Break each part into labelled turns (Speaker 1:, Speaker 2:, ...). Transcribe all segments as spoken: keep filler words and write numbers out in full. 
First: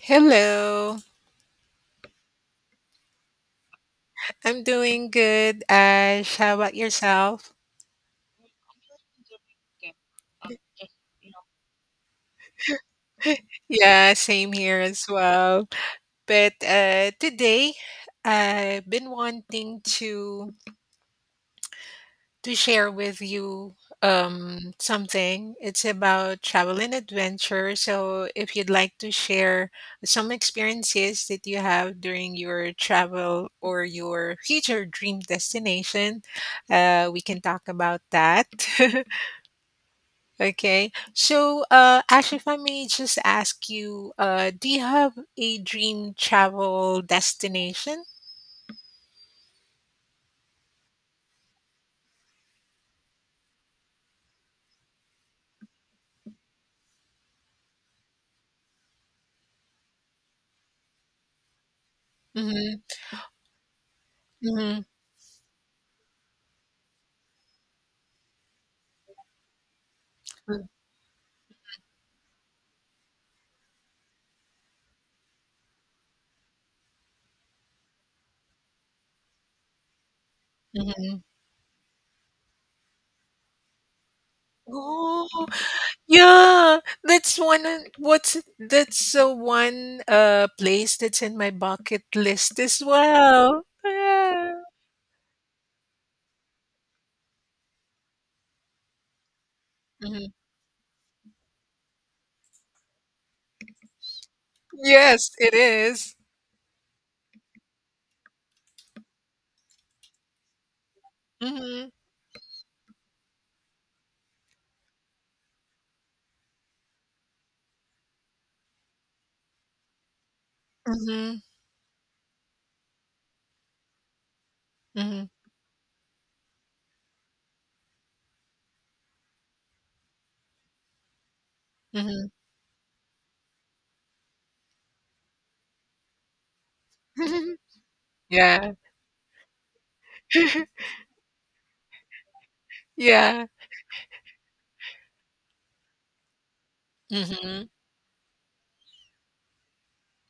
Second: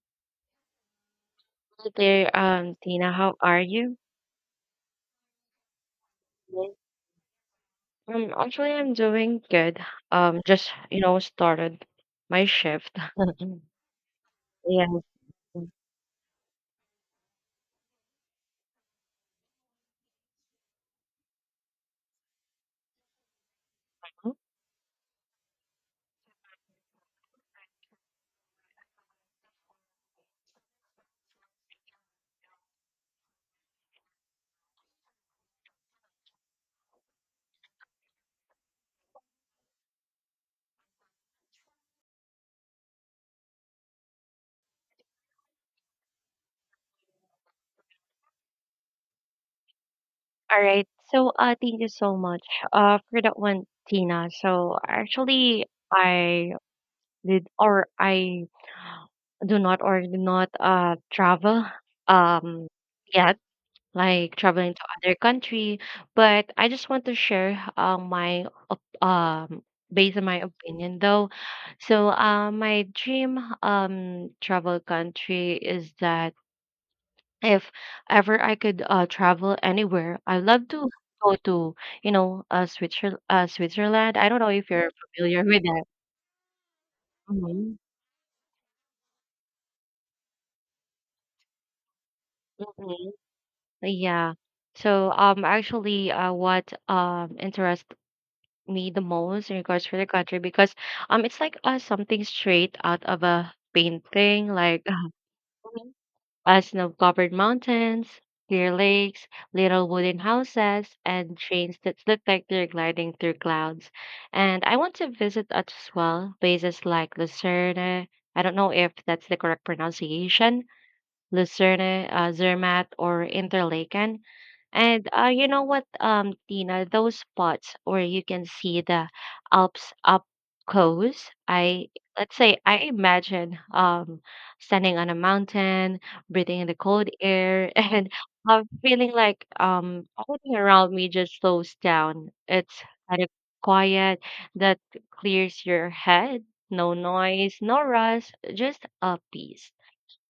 Speaker 1: Hello.
Speaker 2: Hi there, um, Tina. How are you?
Speaker 1: I'm doing good, Ash. How about
Speaker 2: Yes.
Speaker 1: yourself?
Speaker 2: Um, actually, I'm doing good. Um, just you know, started my shift.
Speaker 1: Yeah, same here
Speaker 2: Yeah.
Speaker 1: as well. But uh, today, I've been wanting to to share with you um, something. It's about travel and adventure. So, if you'd like to share some experiences that you have during your travel or your future dream destination, uh, we can talk about that. Okay. So, uh, Ash, if I may just ask you, uh, do you have a dream travel destination?
Speaker 2: All right. So, uh, thank you so much, uh, for that one, Tina. So, actually, I did or I do not or do not uh travel. Um,
Speaker 1: Mm-hmm.
Speaker 2: yeah, like traveling to
Speaker 1: Mm-hmm.
Speaker 2: other country. But I just want to share uh, my op- um based on my opinion though. So, uh, my dream um travel country is that if ever I could, uh, travel anywhere, I love to
Speaker 1: Mm-hmm.
Speaker 2: go to, you know uh, Switzerland. Uh, Switzerland. I don't know if you're familiar
Speaker 1: Oh,
Speaker 2: with that.
Speaker 1: yeah. That's one.
Speaker 2: Mhm.
Speaker 1: Of- What's that's uh, one uh place that's in my bucket list as
Speaker 2: Mhm.
Speaker 1: well.
Speaker 2: Yeah.
Speaker 1: Yeah.
Speaker 2: So, um actually uh what um interests me the most in regards for the
Speaker 1: hmm
Speaker 2: country, because um it's like, uh, something straight out of a painting, like,
Speaker 1: Yes, it
Speaker 2: mhm,
Speaker 1: is.
Speaker 2: uh, snow-covered mountains, clear lakes, little wooden houses, and trains
Speaker 1: Mm-hmm.
Speaker 2: that look like they're gliding through clouds. And I want to visit as well places like Lucerne. I don't know if that's the correct pronunciation.
Speaker 1: Mm-hmm.
Speaker 2: Lucerne, uh, Zermatt, or Interlaken. And,
Speaker 1: Mm-hmm.
Speaker 2: uh, you know what, um, Tina, those spots where you can see the Alps up close, I let's say I imagine um standing on a mountain, breathing in the cold
Speaker 1: Mm-hmm.
Speaker 2: air, and I'm
Speaker 1: Yeah.
Speaker 2: feeling like um everything around me just slows down. It's kind of
Speaker 1: Yeah.
Speaker 2: quiet, that clears your head, no noise,
Speaker 1: Mm-hmm.
Speaker 2: no rush, just a peace.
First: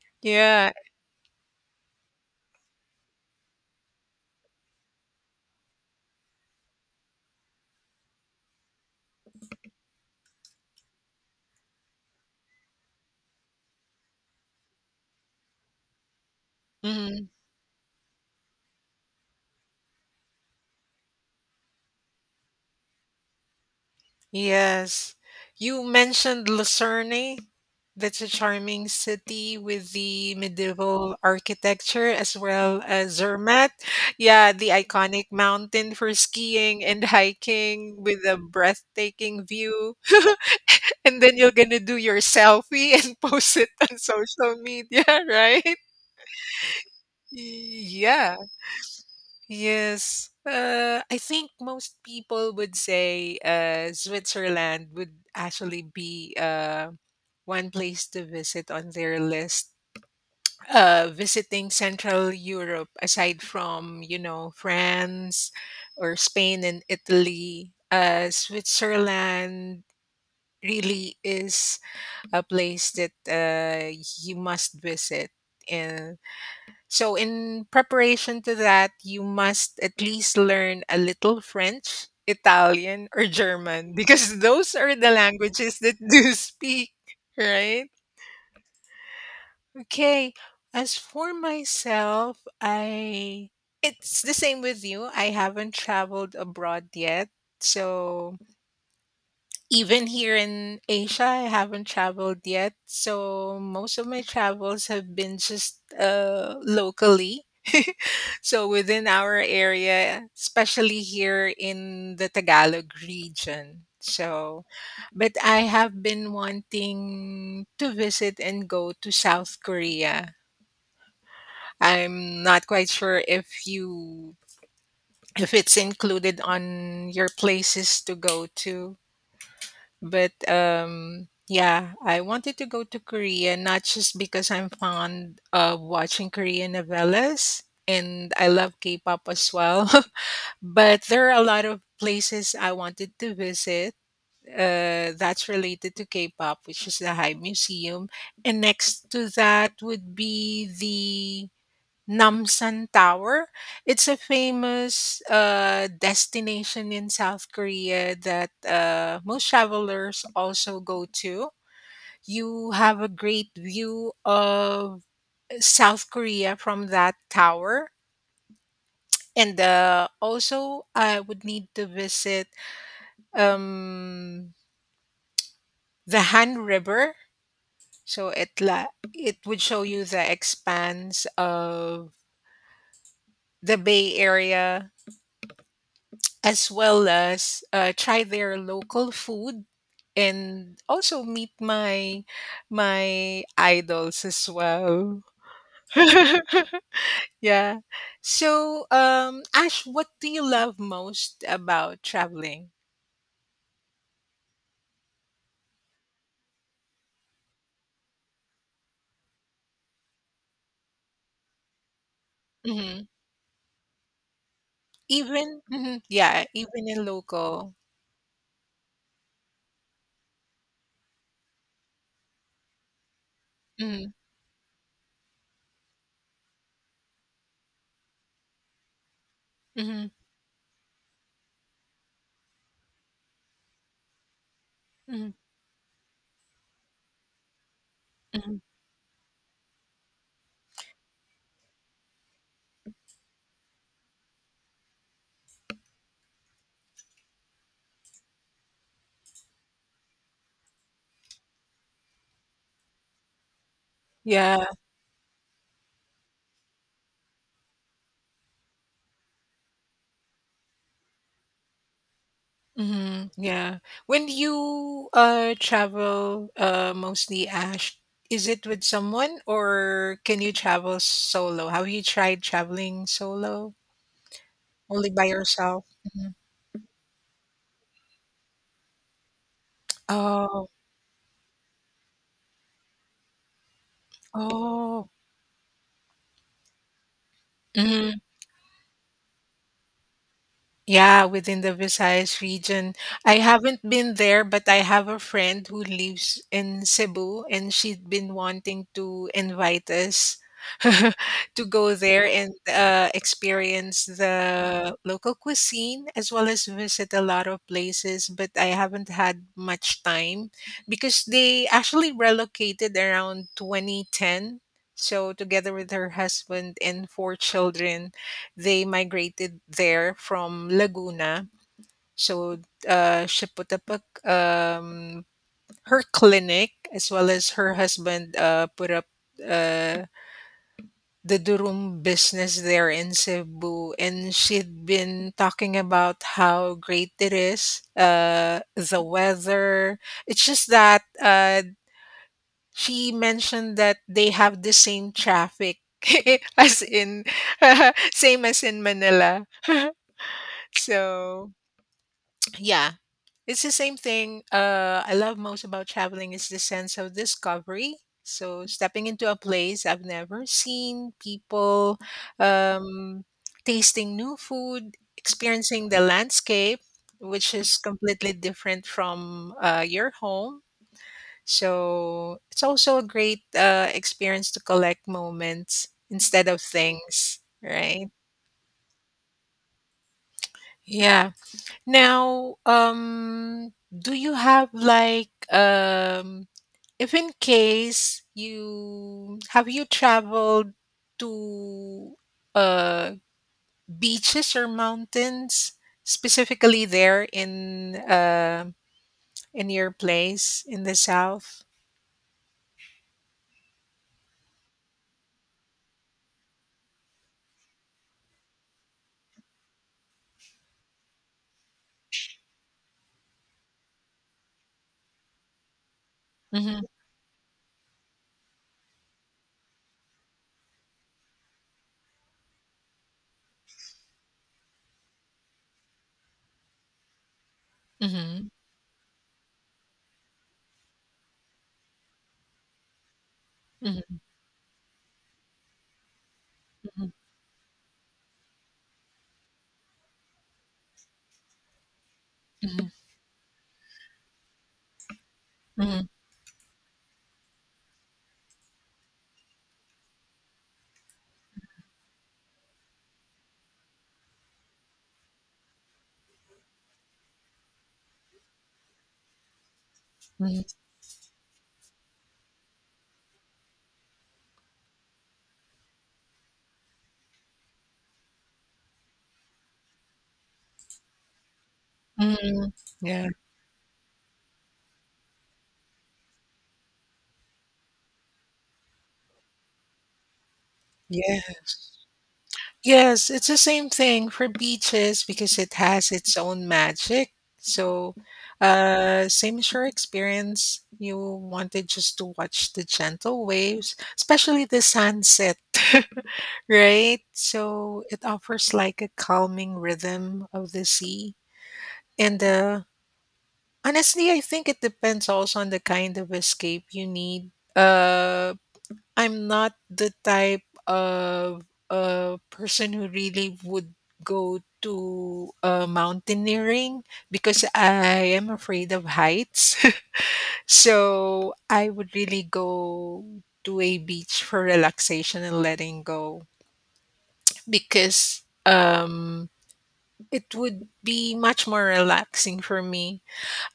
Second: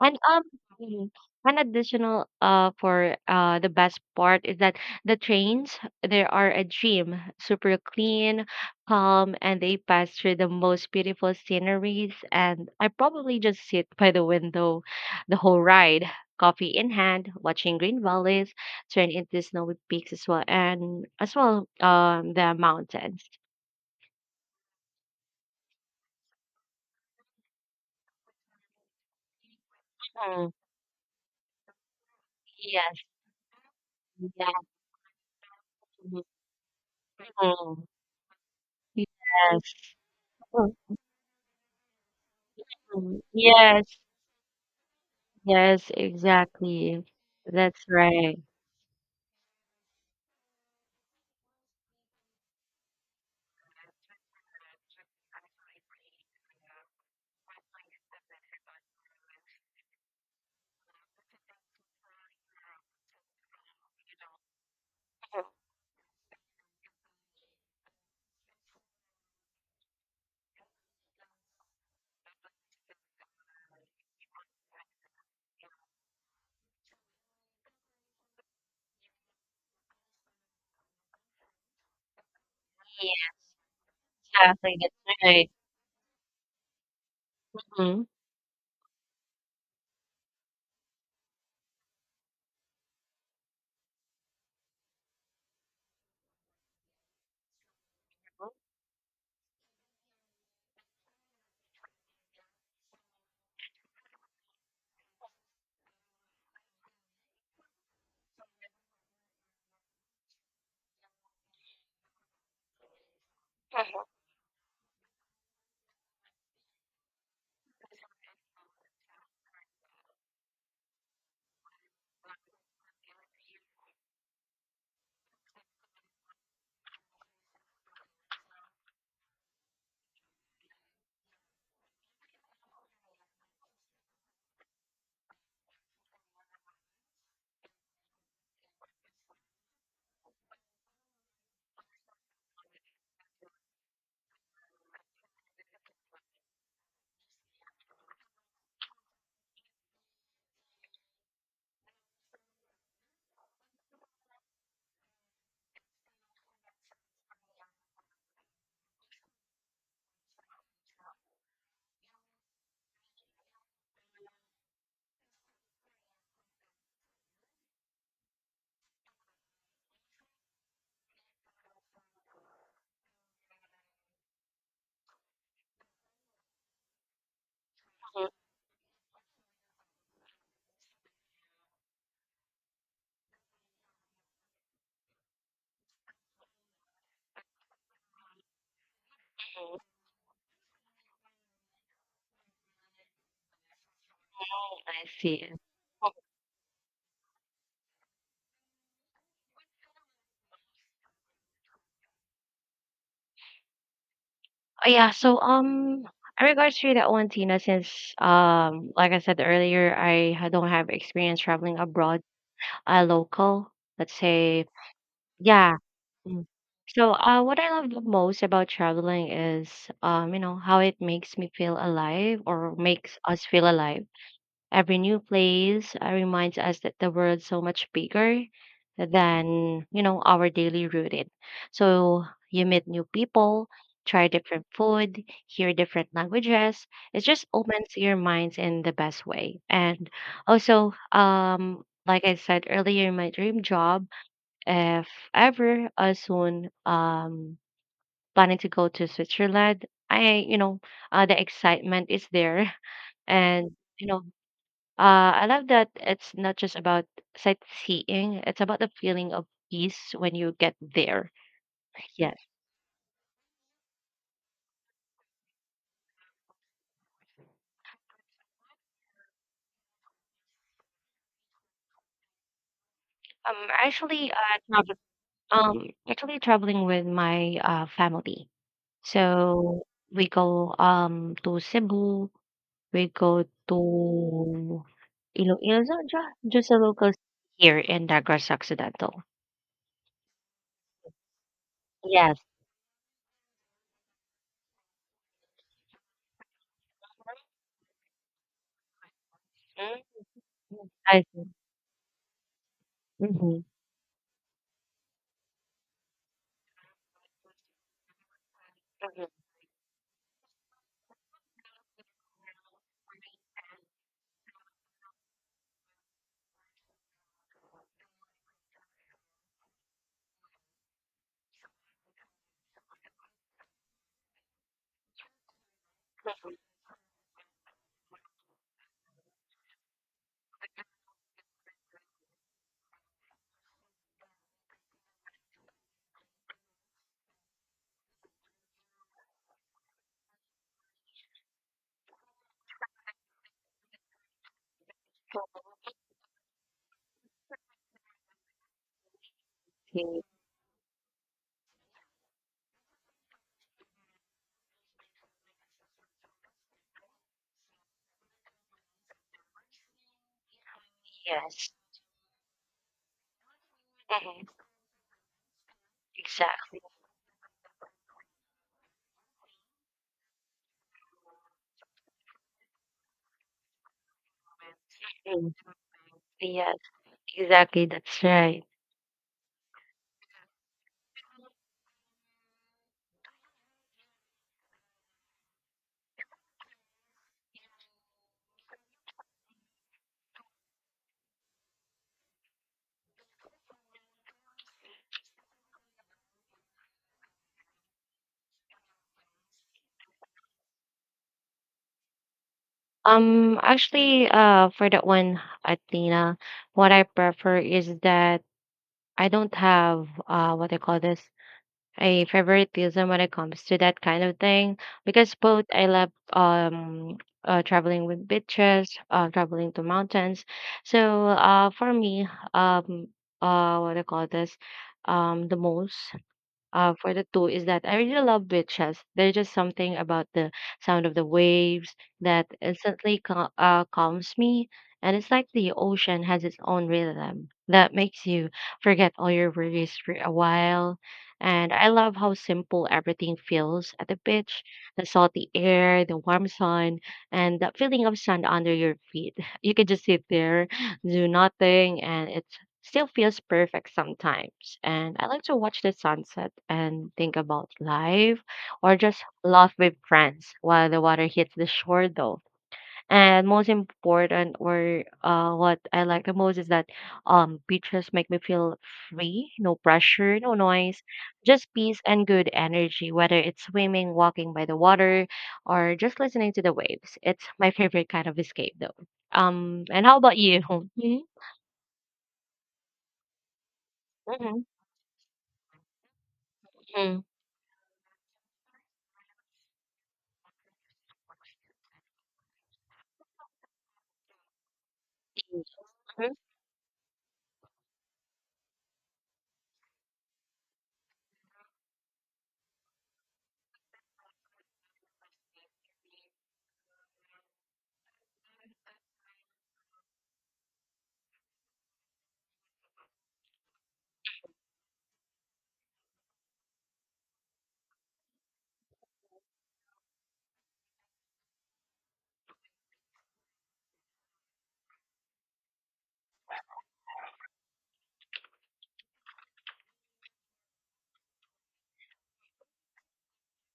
Speaker 2: And um,
Speaker 1: Yeah.
Speaker 2: mm, an additional uh for uh the best part is that the trains they are a dream, super clean, calm, and they pass through the most beautiful sceneries. And I probably just sit by the window the whole ride, coffee in hand, watching green valleys turn into snowy peaks as well, and as well um the mountains.
Speaker 1: Yes. You mentioned Lucerne. That's a charming city with the
Speaker 2: Mm,
Speaker 1: medieval architecture as well
Speaker 2: yes,
Speaker 1: as Zermatt.
Speaker 2: yes,
Speaker 1: Yeah, the iconic mountain for
Speaker 2: mhm,
Speaker 1: skiing and
Speaker 2: mhm,
Speaker 1: hiking with a breathtaking
Speaker 2: yes.
Speaker 1: view. And then you're going to do your selfie and
Speaker 2: Mm,
Speaker 1: post it
Speaker 2: yes,
Speaker 1: on social media, right?
Speaker 2: yes, exactly. That's
Speaker 1: Yeah.
Speaker 2: right.
Speaker 1: Yes. Uh, I think most people would say uh, Switzerland would actually be uh, one place to visit on their list. Uh, visiting Central Europe, aside from, you know, France or Spain and Italy, uh, Switzerland really is a place that uh, you must visit. And so, in preparation to that, you must at least learn a little French, Italian, or
Speaker 2: Yes,
Speaker 1: German because those
Speaker 2: exactly.
Speaker 1: are the
Speaker 2: That's right.
Speaker 1: languages that do speak, right?
Speaker 2: Mhm.
Speaker 1: Okay. As for myself, I it's the same with you. I haven't traveled abroad yet. So, even here in Asia, I haven't traveled yet. So most of my travels have been just uh, locally. So within our area, especially here in the Tagalog region. So, but I have been wanting to visit and go to South Korea. I'm not quite sure if you If it's included on your places to go to, but um yeah, I wanted to go to Korea not just because I'm fond of watching Korean novellas and I love K-pop as well, but there are a lot of places I wanted to visit uh that's related to K-pop, which is the Hybe Museum, and next to that would be the Namsan Tower. It's a famous uh, destination in South Korea that uh, most travelers also go to. You have a great view of South Korea from that tower. And uh, also, I would need to visit um, the Han River. So it, la- it would show you the expanse of the Bay Area as well as uh, try their local food and also meet my my idols as
Speaker 2: I
Speaker 1: well.
Speaker 2: see.
Speaker 1: Yeah. So, um, Ash, what do you love most about traveling?
Speaker 2: Oh yeah, so, um in regards to that one, Tina, since, um like I said earlier, I ha- don't have experience traveling abroad, uh
Speaker 1: hmm
Speaker 2: local, let's say,
Speaker 1: Even,
Speaker 2: yeah.
Speaker 1: mhm,
Speaker 2: Mm.
Speaker 1: yeah, even in
Speaker 2: So uh what I
Speaker 1: local.
Speaker 2: love the most about traveling is, um, you know, how it makes me feel alive, or makes us feel alive.
Speaker 1: Mm-hmm.
Speaker 2: Every new place, uh, reminds us that the world's so much bigger than, you
Speaker 1: hmm
Speaker 2: know, our daily routine. So you meet new people, try different food,
Speaker 1: hmm
Speaker 2: hear different languages. It just opens your minds in the best way. And also, um, like I said earlier, my dream job, if ever, uh, soon, um, planning to go to Switzerland. I, you know, uh, the excitement is there, and you know,
Speaker 1: Yeah.
Speaker 2: uh, I love that it's not just about sightseeing, it's about the feeling of peace when you get there. Yes.
Speaker 1: Mhm, yeah. When you, uh, travel, uh, mostly, Ash, is it with someone or can you travel solo? Have you tried traveling
Speaker 2: Um,
Speaker 1: solo?
Speaker 2: actually, uh, travel,
Speaker 1: Only by yourself?
Speaker 2: um,
Speaker 1: Mhm.
Speaker 2: actually traveling with my, uh, family. So we
Speaker 1: Oh,
Speaker 2: go um to Cebu, we go to
Speaker 1: oh.
Speaker 2: Iloilo, so ju- just a local city here in Negros Occidental.
Speaker 1: Yeah, within the
Speaker 2: Yes.
Speaker 1: Visayas region. I haven't been there, but I have a friend who lives in Cebu and she'd been wanting to invite
Speaker 2: Mhm.
Speaker 1: us
Speaker 2: Mhm. I see.
Speaker 1: to go there and uh,
Speaker 2: Mm-hmm.
Speaker 1: experience the local cuisine as well as visit a lot of places. But I haven't had much time because they actually relocated around two thousand ten. So, together with her husband and four children, they migrated there from Laguna. So uh, she put up a, um, her clinic as well as her husband uh, put up uh, the Durum business there in Cebu. And she'd been talking about how great it is, uh, the weather. It's just that uh, she mentioned that they have the same traffic. as in same as in manila
Speaker 2: Mm-hmm.
Speaker 1: so yeah, it's the same thing. Uh, I love most about traveling is the sense of discovery. So stepping into a place I've never seen,
Speaker 2: Yes.
Speaker 1: people, um, tasting new
Speaker 2: Mm-hmm.
Speaker 1: food, experiencing the landscape,
Speaker 2: Exactly.
Speaker 1: which is completely different from uh, your home. So it's also a great uh, experience to collect moments instead of
Speaker 2: Yes,
Speaker 1: things,
Speaker 2: exactly.
Speaker 1: right?
Speaker 2: That's right.
Speaker 1: Yeah. Now, um, do you have like um, if in case you have you traveled to uh beaches or mountains specifically there in uh in your place in the south?
Speaker 2: Um, actually, uh, for that one, Athena, what I prefer is that I don't have uh what I call this, a favoritism when it comes to that kind of thing, because both I love,
Speaker 1: Mm-hmm.
Speaker 2: um uh traveling with beaches, uh traveling to mountains. So uh for me, um uh what I call this um the most, uh, for the two, is that I really love
Speaker 1: Mm-hmm.
Speaker 2: beaches. There's just something about the sound of the waves that instantly cal- uh, calms me. And it's like the ocean has its own
Speaker 1: Mm-hmm.
Speaker 2: rhythm that makes you forget all your worries for a while. And I love how
Speaker 1: Mm-hmm.
Speaker 2: simple everything feels at the beach, the salty
Speaker 1: Mm-hmm.
Speaker 2: air, the warm sun, and that feeling of sand under your feet. You can just sit there, do nothing, and it's still feels perfect sometimes. And I like to watch the sunset and think about life, or just laugh with friends while the water hits the shore though. And most important, or uh what I like the most, is that um beaches make me feel free, no pressure, no noise, just peace and good
Speaker 1: Mm-hmm.
Speaker 2: energy,
Speaker 1: Yeah.
Speaker 2: whether it's swimming, walking by the water, or just listening to the waves. It's my favorite kind of escape though. Um, and how about you?
Speaker 1: Yes. Yes, it's the same thing for
Speaker 2: Mhm.
Speaker 1: beaches because it has its own
Speaker 2: Mhm.
Speaker 1: magic. So, uh, same as your experience, you wanted just to watch the gentle waves, especially the sunset,
Speaker 2: Mhm.
Speaker 1: right? So, it offers like a calming rhythm of the sea. And uh, honestly, I think it depends also on the kind of escape you need. Uh, I'm not the type of a person who really would go to uh, mountaineering because I am afraid of heights. So I would really go to a beach for relaxation and letting go because um, it would be much more relaxing for me.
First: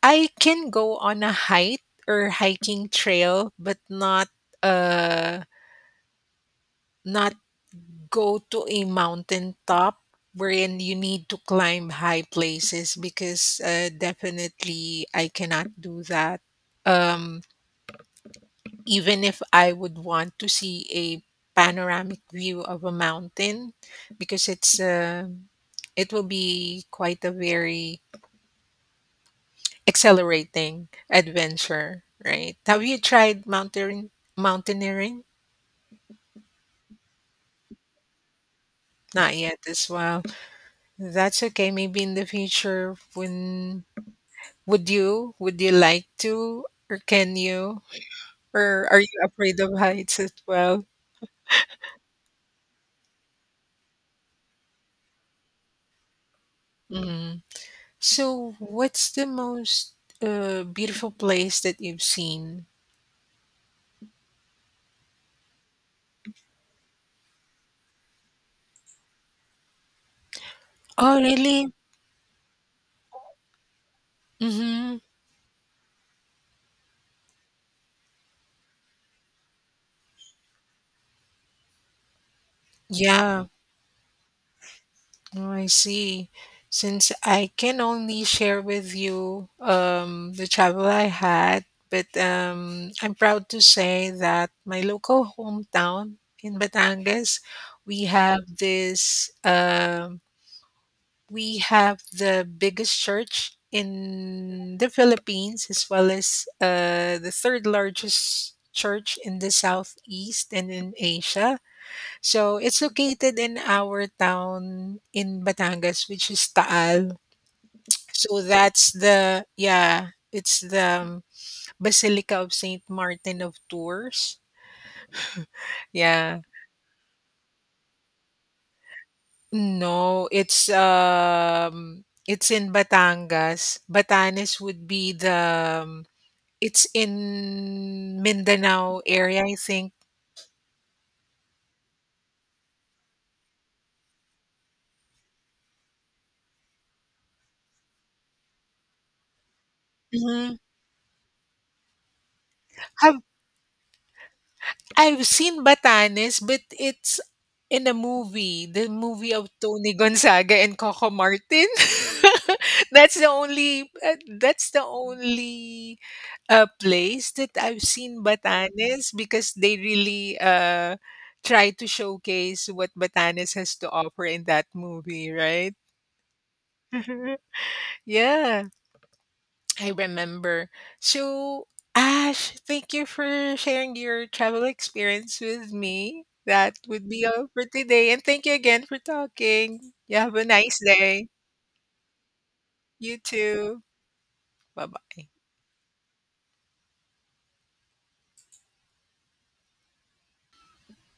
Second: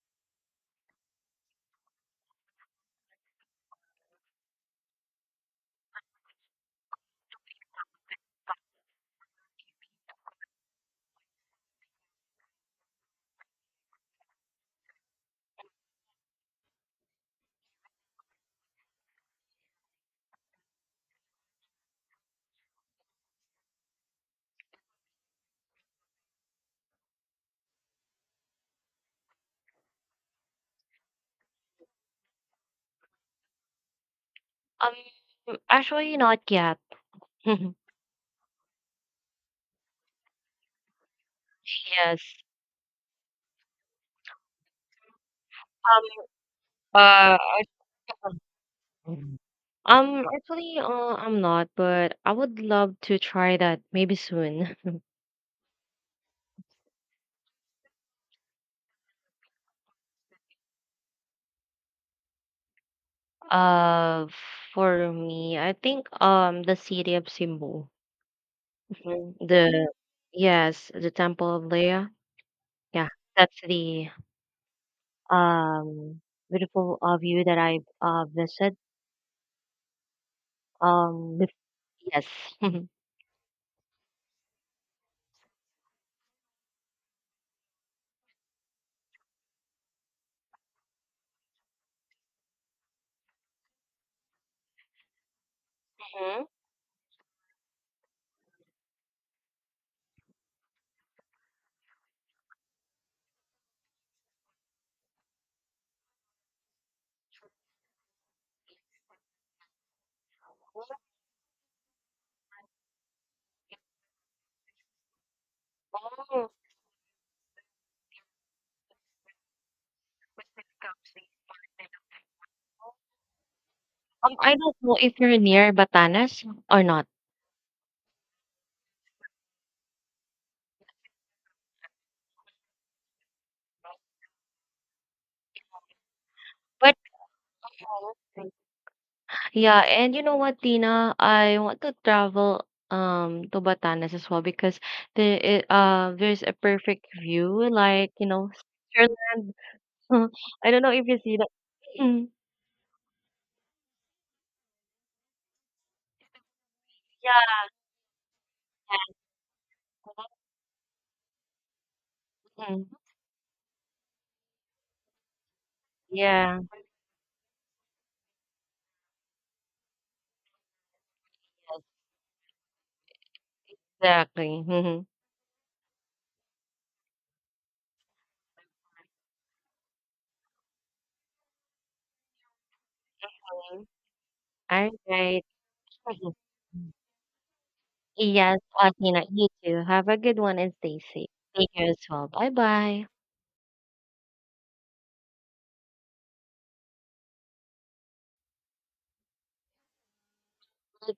Speaker 1: I can go on a hike or hiking trail, but not uh not go to a mountain top wherein you need to climb high places because uh, definitely I cannot do that. Um, Even if I would want to see a panoramic view of a mountain, because it's uh, it will be quite a very accelerating adventure, right? Have you tried mountain mountaineering?
Speaker 2: Um, actually not yet.
Speaker 1: Not yet as well. That's okay. Maybe in
Speaker 2: Yes.
Speaker 1: the future when Would you would you
Speaker 2: Um,
Speaker 1: like to or can
Speaker 2: uh, I
Speaker 1: you or are you afraid of heights
Speaker 2: um,
Speaker 1: as
Speaker 2: actually,
Speaker 1: well?
Speaker 2: uh, I'm not, but I would love to try that maybe soon.
Speaker 1: Mhm. So what's the most uh, beautiful place that you've seen?
Speaker 2: Uh, for me, I think um the city of Cebu, mhm, the yes, the
Speaker 1: Oh,
Speaker 2: Temple of
Speaker 1: really?
Speaker 2: Leia. Yeah, that's the
Speaker 1: Mm-hmm.
Speaker 2: um beautiful uh, view that I uh visited. Um, bef- yes.
Speaker 1: Yeah, oh, I see. Since I can only share with you um, the travel I had, but um, I'm proud to say that my local hometown
Speaker 2: Mhm.
Speaker 1: in Batangas, we have this um we have the biggest church in the Philippines, as well as uh, the third largest church in the southeast and in Asia. So it's located in our town in Batangas, which is Taal. So that's the yeah, it's the um, Basilica of Saint Martin of
Speaker 2: Um,
Speaker 1: Tours.
Speaker 2: I don't know if you're near
Speaker 1: Yeah.
Speaker 2: Batanes or not,
Speaker 1: No, it's um it's in Batangas. Batanes would be the um, it's
Speaker 2: but
Speaker 1: in Mindanao area, I
Speaker 2: yeah,
Speaker 1: think.
Speaker 2: and you know what, Tina? I want to travel um to Batanes as well, because the i- uh there's a perfect view, like, you know, Switzerland.
Speaker 1: Mhm.
Speaker 2: I don't know if you see that. Mm,
Speaker 1: Have I've seen Batanes, but it's
Speaker 2: yeah,
Speaker 1: in a movie, the movie of Tony Gonzaga and Coco Martin.
Speaker 2: mm,
Speaker 1: that's the only uh, that's the only
Speaker 2: yeah,
Speaker 1: uh, place that I've seen Batanes because they really uh, try to showcase what Batanes has to offer in
Speaker 2: exactly.
Speaker 1: that
Speaker 2: Mhm.
Speaker 1: movie, right? Yeah. I remember. So, Ash, thank you for sharing your travel
Speaker 2: All
Speaker 1: experience
Speaker 2: right.
Speaker 1: with me. That would be all for today. And thank you
Speaker 2: Yes,
Speaker 1: again
Speaker 2: uh,
Speaker 1: for
Speaker 2: Tina, you too.
Speaker 1: talking.
Speaker 2: Have
Speaker 1: You
Speaker 2: a
Speaker 1: have
Speaker 2: good
Speaker 1: a
Speaker 2: one and
Speaker 1: nice
Speaker 2: stay
Speaker 1: day.
Speaker 2: safe. Take care as well. Bye bye.
Speaker 1: You too. Bye bye.